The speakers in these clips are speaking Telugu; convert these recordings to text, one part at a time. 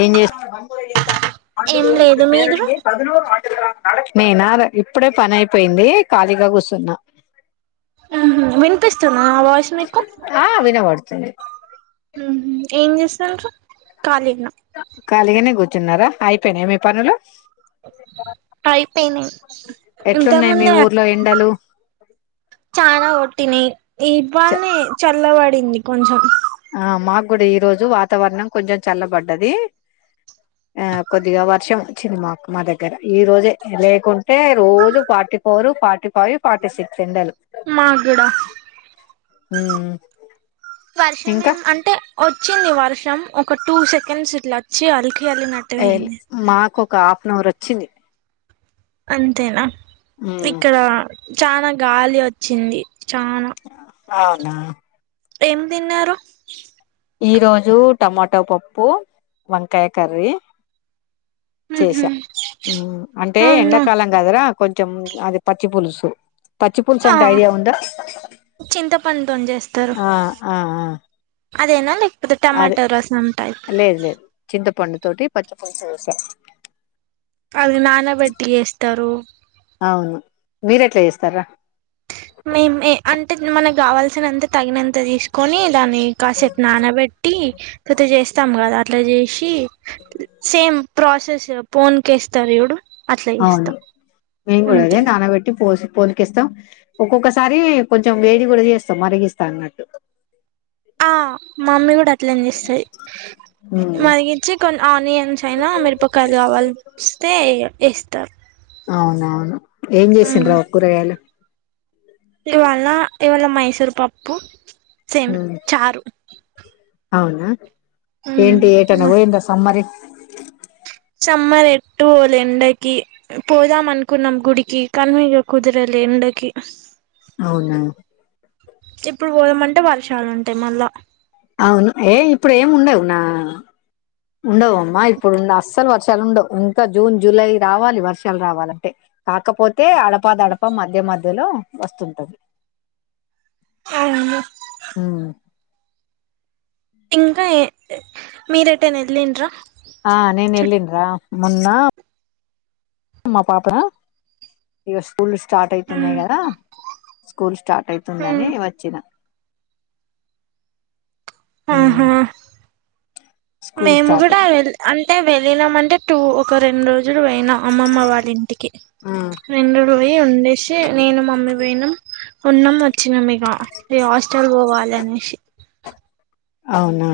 ఏం జేస్త్ ఏం లేదు మీరు నేనా ఇప్పుడే పనైపోయింది ఖాళీగా కూస్సున్నా ఉ విన్పిస్తుదా నా వాయిస్ మీకు ఆ వినవడ్తుంది ఉహు ఏం చేస్సాన్రు ఖళీన ఖళీగనే కూర్చున్నారా అయిపోనయ మీ పనులు అయిపోయినై ఇంత ఎట్లున్నాయి మీ ముందే ఐ ఊర్లో ఎండలు చనా కొట్టినై ఇవాల్నే చల్లబడింది కొంచెం ఆ మాగ్గూడా ఈరోజు వాతావర్ణం కొంచెం చల్లబడ్డధీ ఆ కొద్దిగా వర్షం వచ్చింది మాకు మా దగ్గర ఈరోజే లేకుంటే రోజు forty four forty five forty six ఎండలు మాగ్గూడ ఉమ్ ఇంకా వర్షమేం అంటే ఒచ్చింది వర్షం ఒక టూ సెకండ్స్ ఇట్లా అచ్చి అల్కి ఎళ్ళిన ఎల్ మాకొక హాఫ్ అన్ అవర్ ఒచ్చింది అంతేనా ఉమ్, ఇక్కడ చానా గాలి వచ్చింది చానా ఔనా ఏం తిన్నారు ఈరోజు టమాటో పప్పు వంకాయ కర్రీ చేసా అంటే అవునా ఎండాకాలం కదరా కొంచెం అది పచ్చి పులుసు పచ్చిపులుసు ఆ అంటే ఐడియా ఉందా చింతపండుతోని ఆ ఆ ఆ అదేనాండి అదే లేదు లేదు చింతపండు తోటి పచ్చి పులుసు చేసా అది నానబెట్టి వేస్తారు అవును మీరెట్లా చేస్తారా మే మే అంటే మనకు గావాల్సినంత తగినంత తీసి కొని దాన్ని కాసేపు నానబెట్టి అట్ట చేస్తాం కదా అట్లా చేసి సేమ్ ప్రాసెస్ ఫోన్ కేస్తారు జూడు అవును మేం గూడ అదే నానబట్టి పోసాం పోన్కేస్తం ఒక్కొక్కసారి కొంచెం వేడి కూడా చేస్తాం మరిగిస్తా అన్నట్టు ఆ మమ్మీ కూడా అట్లనే చేస్తాది మ్ మరిగించి కొన్నీ ఆనియన్స్ అయినా మిరపకాయలు కలవాల్సి వస్తే ఏస్తారు అవునా ఏం చేసిండ్రూ ఒ [unintelligible] కూరగాయలు ఇవాల్నా ఇవాళ మైసూర్ పప్పు సేమ్ ఉమ్ చారు ఔనా ఏంటి ఏటన్న పోయింద సమ్మరి సమ్మర్ ఏట్టు పొల్లె ఎండకి పోదాం అనుకున్నాం గుడికి కన్విగా కుదరలే ఎండకి అవునా ఇప్పుడు పోదామంటే వర్షాలుంటాయి మళ్ళా అవును ఏ ఇప్పుడు ఏం ఉండవు నా ఉండవు అమ్మా ఇప్పుడు అస్సలు వర్షాలు ఉండవు ఇంకా జూన్ జులై రావాలి వర్షాలు రావాలంటే కాకపోతే అడపా దడప మధ్య మధ్యలో వస్తుంటాయ్ అవునండి ఆమ్ ఇంకా ఏ మీరూ ఏటేన్న ఎల్లిరా ఆ నేను ఎల్లిన్రా మోన్న మా పాప ఇకా స్కూల్ స్టార్ట్ అయితున్నాయి గదా ఉమ్ స్కూల్ స్టార్ట్ అయితుందని వచ్చినా ఉమ్ ఆహా స్కూల్ మేము స్టార్ట్ కూడా అయి వె అంటే వెళ్ళినాం అంటే టూ ఒక రెండు రోజులు జుజురు పోయినాం అమ్మమ్మ వాళ్ళ ఇంటికి ఉమ్ రెండు రోయి వదిలేసి నేను మమ్మీ పోయినం ఉన్నాం వచ్చినాం ఇగ ఈ హాస్టల్ పోవాలి అనేసి అవునా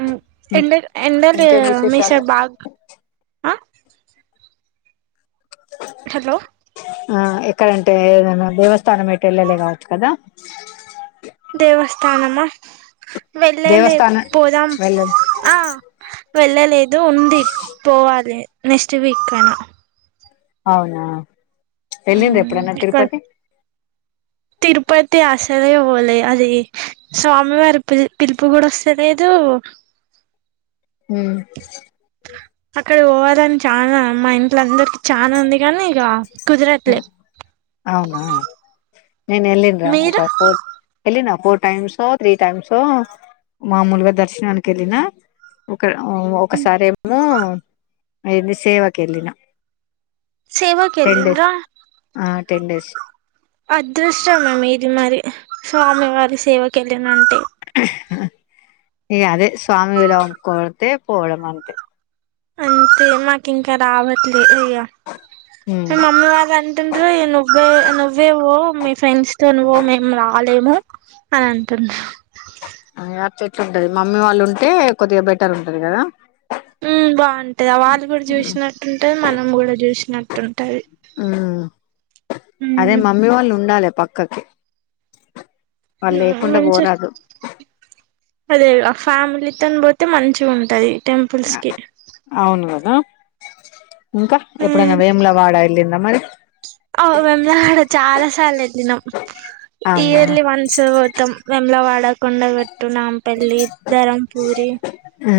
ఉమ్ ఇం- ఎండ ఎండలు లేదా ఇంకేం మీ విశేషాలు సైడ్ బాగా [inaudible] హలో ఆ ఎక్కడంటే ఏదన్న దేవస్థానం వెళ్ళలే [unintelligible] కదా దేవస్థానమా వెళ్ళలేదు దేవస్థానం పోదాం వెళ్ళ ఆ వెళ్ళలేదు ఉంది పోవాలి నెక్స్ట్ వీక్కు అన్నా అవునా ఎల్లిండ్రా ఎప్పుడనా ఇక్కడ తిరుపతి తిరుపతి అసలే పోలే అది స్వామి వారి పి పిలుపు కూడా వస్తా లేదు ఉ అక్కడ పోవాలని చానా మా ఇంట్ల అందరికి చానా ఉంది కానీ ఇక కుదరట్లే అవునా నేను వెళ్ళీన్రా ఒక మీరు ఫోర్ట్ వెళ్ళిన ఫోర్ టైమ్సో త్రీ టైమ్సో మామూలుగా దర్శనానికి వెళ్ళిన ఒక ఒకసారెమో ఏంది సేవకి వెళ్ళిన సేవ టెన్ డేస్ ఆ టెన్ డేస్ అదృష్టం ఇది మరి స్వామి వారి సేవకి వెళ్ళిన అంటే ఇగా అదే స్వామి విలు కోడితే పోవడం అంతే అంతే మాకు ఇంకా రావట్లేదు ఇగ ఉ మా మమ్మీ వాళ్ళు అంటుంన్రు నువ్వే నువ్వే వ్వో మీ ఫ్రెండ్స్ తో నువ్వు మేము రాలేము అ అంటుడ్రు ఆ అట్లా ఎట్ల ఉంటది మమ్మీ వాళ్ళు ఉంటే కొద్దిగా బెటర్ ఉంటది కదా ఉమ్ బాగుంటది వాళ్ళు కూడా చూసినట్టుంటది మనం కూడా చూసినట్టు ఉమ్ ఉమ్ అదే మమ్మీ వాళ్ళు ఉండాలి పక్కకి వాళ్ళు లేకుండా పోరాదు అదేగా ఆ ఫ్యామిలీతోని పోతే మంచిగా ఉంటది టెంపుల్స్ కి అవును కదా ఇంకా ఎప్పుడైనా వేములవాడ వెళ్ళిండ్రా మరి అ వేములవాడ చాలా సార్లు వెళ్ళినాం అవునా ఇయర్లీ వన్స్ పోతాం వేములావాడ కొండగట్టు నాంపల్లి ధరంపూరి ఉ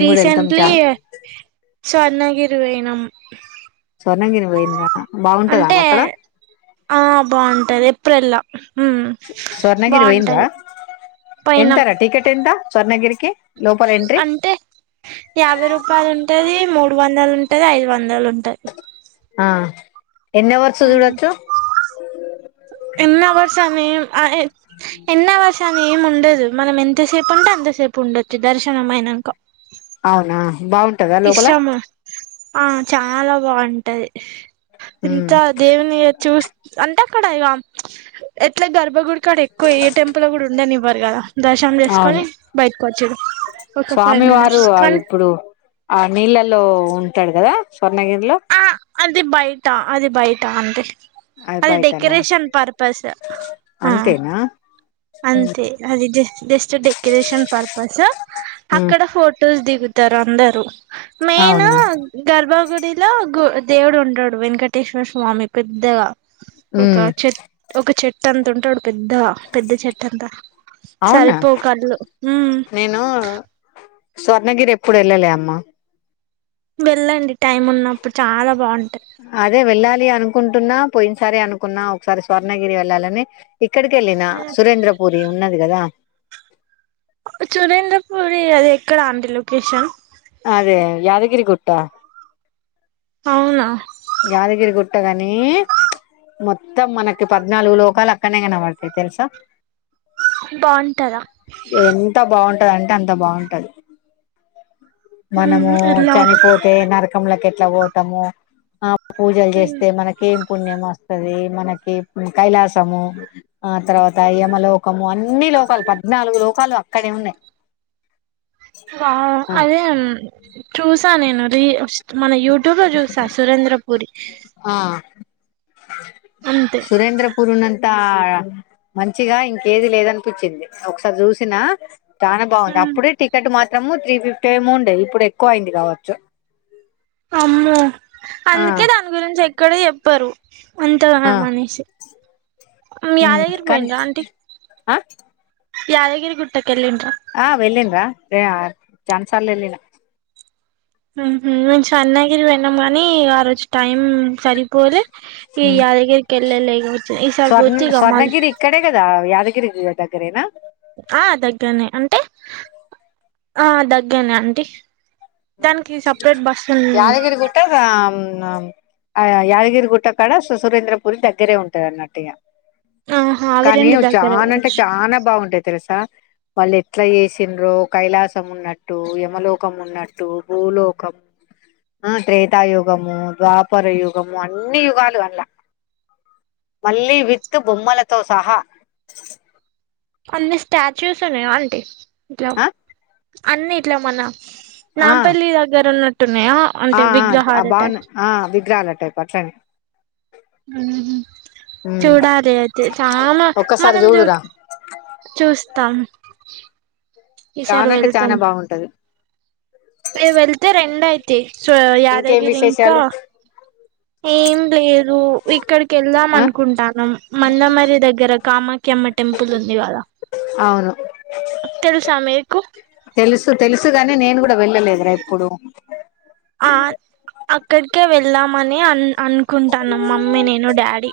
రీసెంట్లీ స్వర్ణగిరి పోయినాం స్వర్ణగిరి పోయింరా అంటే ఆ బాగుంటది ఏప్రిల్లో స్వర్ణగిరి పోయిన్రా పోయినాం ఎంతార టికెట్ ఎంత స్వర్ణగిరికి లోపల ఎంట్ర్రి అంటే యాభై రూపాయలు ఉంటది మూడు వందలు ఉంటది ఐదు వందలు ఉంటది ఆ ఎన్ని ఆవర్స్ ఉమ్ చూడోచ్చు ఎన్ని హౌర్స్ అని ఎం ఎన్ని హౌర్స్ అని ఏం ఉండదు మనం ఎంతసేపు అంటే అంతసేపు ఉండొచ్చు దర్శనం అయినాక అవునా బాగుం ఇష్టమా ఆ చాలా బాగుంటది ఉమ్ ఎంతా దేవుని ఇగ చూస్త్ అంటే అక్కడ ఇగా ఎట్లా గర్భగుడి కాడ ఎక్కువ ఏ టెంపుల్ కూడా ఉండనివ్వరు కదా దర్శనం చేసుకొని అవును బయటకు వచ్చుడు ఒక ఫైవ్ స్వామి వారు మినిట్స్ అది కానీ ఇప్పుడు ఆ నీళ్ళలో ఉంటాడు కదా స్వర్ణగిరిలో ఆ అది బయటా అది బయటా అంతే అది డెకరేషన్ పర్పస్ ఆ అంతేనా అంతే అది జ జస్ట్ డెకరేషన్ పర్పస్ ఉమ్ అక్కడ ఫొటోస్ దిగుత తారందరు మెయిను అవునా గర్భగుడిలో గు దేవుడు ఉంటాడు వెంకటేశ్వర స్వామి పెద్దగా ఒక ఉమ్ చెట్ ఒక చెట్టు అంత ఉంటాడు పెద్దగా పెద్ద చెట్టు అంతా సరిపోవు కళ్ళు హ్మ్ నేనూ స్వర్ణగిరి ఎప్పుడు వెళ్ళలే అమ్మ వెళ్ళండి టైమ్ ఉన్నప్పుడు చాలా బాగుంటా అదే వెళ్ళాలి అనుకుంటున్నా పోయినసారి అనుకున్నా ఒకసారి స్వర్ణగిరి వెళ్ళాలని ఇక్కడికి వెళ్ళిన సురేంద్ర పూరి ఉన్నది కదా చురేంద్ర పూరి అది ఎక్కడా అంటి లొకేషన్ అదే యాదగిరి గుట్ట అవునా యాదగిరి గుట్టగనీ మొత్తం మనకి పద్నాలుగు లోకాలు అక్కనే కనపడతాయి తెలుసా బాగుంటదా ఎంత బాగుంటదంటే అంత బాగుంటది మనము ఉమ్ ఎలా చనిపోతే నరకంలోకి ఎట్లా పోతామో పూజలు ఉమ్ చేస్తే మనకి ఏం పుణ్యం వస్తది మనకి ఇప్పుడు కైలాసము ఆ తర్వాత యమ లోకము అన్ని లోకాలు పద్నాలుగు లోకాలు అక్కడే ఉన్నాయి వావ్ ఆ అదే చూసా నేను రిస్ మన యూట్యూబ్ లో చూసా సురేంద్ర పురి ఆ అంతే సురేంద్రపురి ఉన్నంత తా మంచిగా ఇంకేది లేదనిపించింది ఒకసారి చూసినా చానా బాగుంది అప్పుడే టికెట్ మాత్రము త్రీఫిఫ్టీ ఎమో ఉండేది ఇప్పుడు ఎక్కువయింది కావచ్చు అమ్మో ఆ అందుకే దాని గురించి ఎక్కడ చెప్పరు ఆ అంతగానమ్ అనేసి మ్ యాదగిరి కానీ పోయిన్రా అంటిీ ఆ యాదగిరి గుట్టకి ఏళ్లిన్ర ఆ వెళ్ళిన్రా [unintelligible] చానా సల్ వెల్లిన మ్ హు మేమ్ స్వర్నగిరి వెళ్ళినం కాని ఆ రోజు టైం సరిపోలే ఈ యాదగిరి కెళ్ళలే వచె ఈసారి పో త్రే ఇగ మళ్ళ అక్కడే కదా యాదగిరికి దగ్గరేనా ఆ దగ్గరనే అంటే ఆ దగ్గరనే అంటీ దానికి సపరేట్ బస్ ఉన్ కదా [unintelligible] ఆ యాదగిరిగుట్ట కాడ సు సురేంద్రపురి దగ్గరే ఉంటది అన్నట్టు ఇగ ఆహా అవి రెండు కానీవు దగ్గర చాన అంటే కావచ్చు చానా బాగుంటాయి తెలుసా వాళ్ళు ఎట్లా చేసిన్రో కైలాసం ఉన్నట్టు యమలోకం ఉన్నట్టు టు భూలోకం ఆ త్రేతా యుగము ద్వాపర యుగము అన్ని యుగాలు అన్లా మళ్ళీ విత్ బొమ్మలతో సహా అన్ని స్టాచ్యూస్ ఉన్నాయా అంటీ ఇట్లా ఆ అన్ని ఇట్లా మన ఆ నాంపల్లి దగ్గర ఉన్నట్టున్నాయా ఆ అంటే ఆ విగ్రహాలు బావున్నా టైప్ ఆ విగ్రహాల టైప్ అట్లండి ఉమ్ హు ఉమ్ చూడాలి అయితే చాలా ఒక్కసారి మనం చూ చూడురా చూస్తాం ఈసారి చానా అంటే చానా బాగుంటది రేప్ వెళ్తే రెండు అయితయి సో ఇంకేం యాదగిరి ఇంకా విశేషాలు ఏం లేదు ఇక్కడికెళ్దాం ఆ అనుకుంటానమ్ మందమర్రి దగ్గర కామాక్యమ్మ ట్ టెంపుల్ ఉంది గదా అవును తెలుసా మీకు తెలుసు తెలుసు గనీ నేను గూడ వెళ్ళలేదురా ఎప్పుడు ఆ అక్కడికే వెల్దామని అన్ అను కుంటాన్నాం మమ్మీ, నేను, డాడీ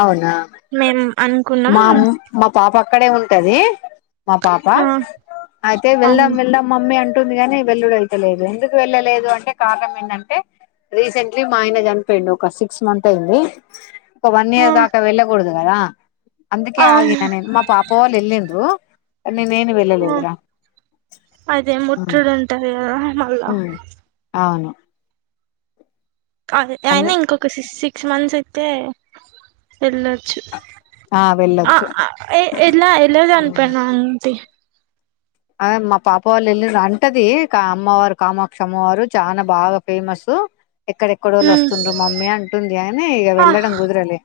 అవునా మేం అనుకున్ మా అమ్ మా పాప అక్కడే ఉంటది మా పాప ఆ అయితే వెల్దం అవును వెల్దం మమ్మీ అంటుంది గని వెల్లుడయితలేదు ఎందుకు వెళ్ళలేదు అంటే కారణం ఏంటంటే రీసెంట్లీ మా ఆయన జనిపోయిండు ఒక సిక్స్ మంత్ అయింది ఒక వన్ ఆ ఇయర్ దాకా వెళ్ళ గూడదు గదా అందుకే అవును ఆగిన నేన్ మా పాప వాళ్ళు వెళ్ళిన్రు కని నేను ఆ వెళ్ళలేదురా అదే ఉమ్ ముట్టుడు ఉంటది కదా మళ్ళా ఊమ్ అవును అదే అందు అయినా ఇంకొక సిస్ సిక్స్ మంత్స్ అయితే వెళ్ళొచ్చు ఆ ఆ వెళ్ళొచ్చు అ ఏ ఎలా ఎలా జనిపోయిండు ఆంటి అదె మా పాప వాళ్ళు వెళ్ళిర్రు అంటది కా అమ్మవారు కామాక్ష అమ్మవారు చానా బాగా ఫేమస్ ఎక్కడెక్కడోల్లో ఉమ్ వస్తుండ్రు మమ్మీ అంటుంది అయిన ఇగ ఆ వెళ్ళడం కుదరలే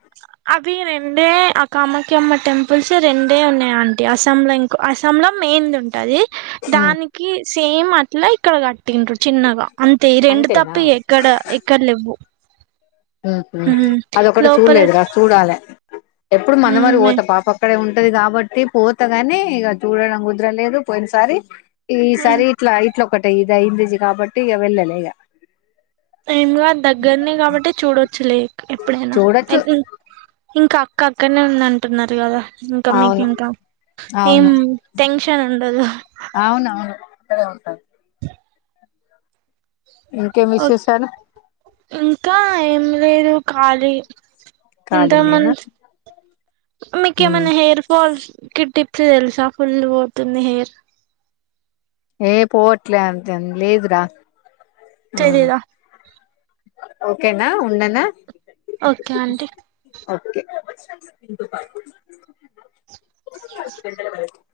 అవి రెండే ఆ కామాక్యమ్మ టెంపుల్స్ రెండే ఉన్నయాంటి అస్సాం ల ఇంక్ అసాం లొ మెయిన్ది ఉంటది దానికి సేమ్ అట్ల ఇక్కడ కట్టిండ్రు చిన్నగా అంతే ఈ రెండు అంతేనా తప్ప ఎక్ ఇక్కడ ఎక్కడ లేెవ్వు ఉమ్ హు అదొకటి లోపల చూడ్లేదురా చూడాలే ఎప్పుడు మందమర్రి ఉమ్ బోత పాపక్ ఇక్కడే ఉంటది గాబట్టి పోతగనీ ఇగ చూడడం కుదరలేదు పోయినసారి ఈసారి ఇట్లా ఇట్ల ఒకటి ఇది అయింది గాబట్టి ఇగ వెళ్ళాలే ఇగ ఎం గాద్ దగ్గరనే గాబట్టి చూడొచ్చులే ఎప్పుడైనా ఎ చూడొచ్చు ఉమ్ ఇంక అక్క అక్కన్నే ఉందంటున్నరు గదా ఇంక అవును మీకింకా ఏం అవును టెన్షన్ ఉండదు అవునవును అక్కడే ఉంటది ఇంకేమ్ విశేశాలు ఇంకా ఏం లేదు ఖాళీ ఇంత ఖాళీనేనా మంచ్ ఉమ్ మీకేమైనా హెయిర్ ఫాల్స్ టిప్ టిప్ చి తెలుసా ఫుళ్ళు వోతుంది హేర్ ఏ పోవట్లే అంటాండ్ లేదురా ఉమ్ తెలీదా ఓకేనా ఉండనా ఓకే ఆంటీ ఓకే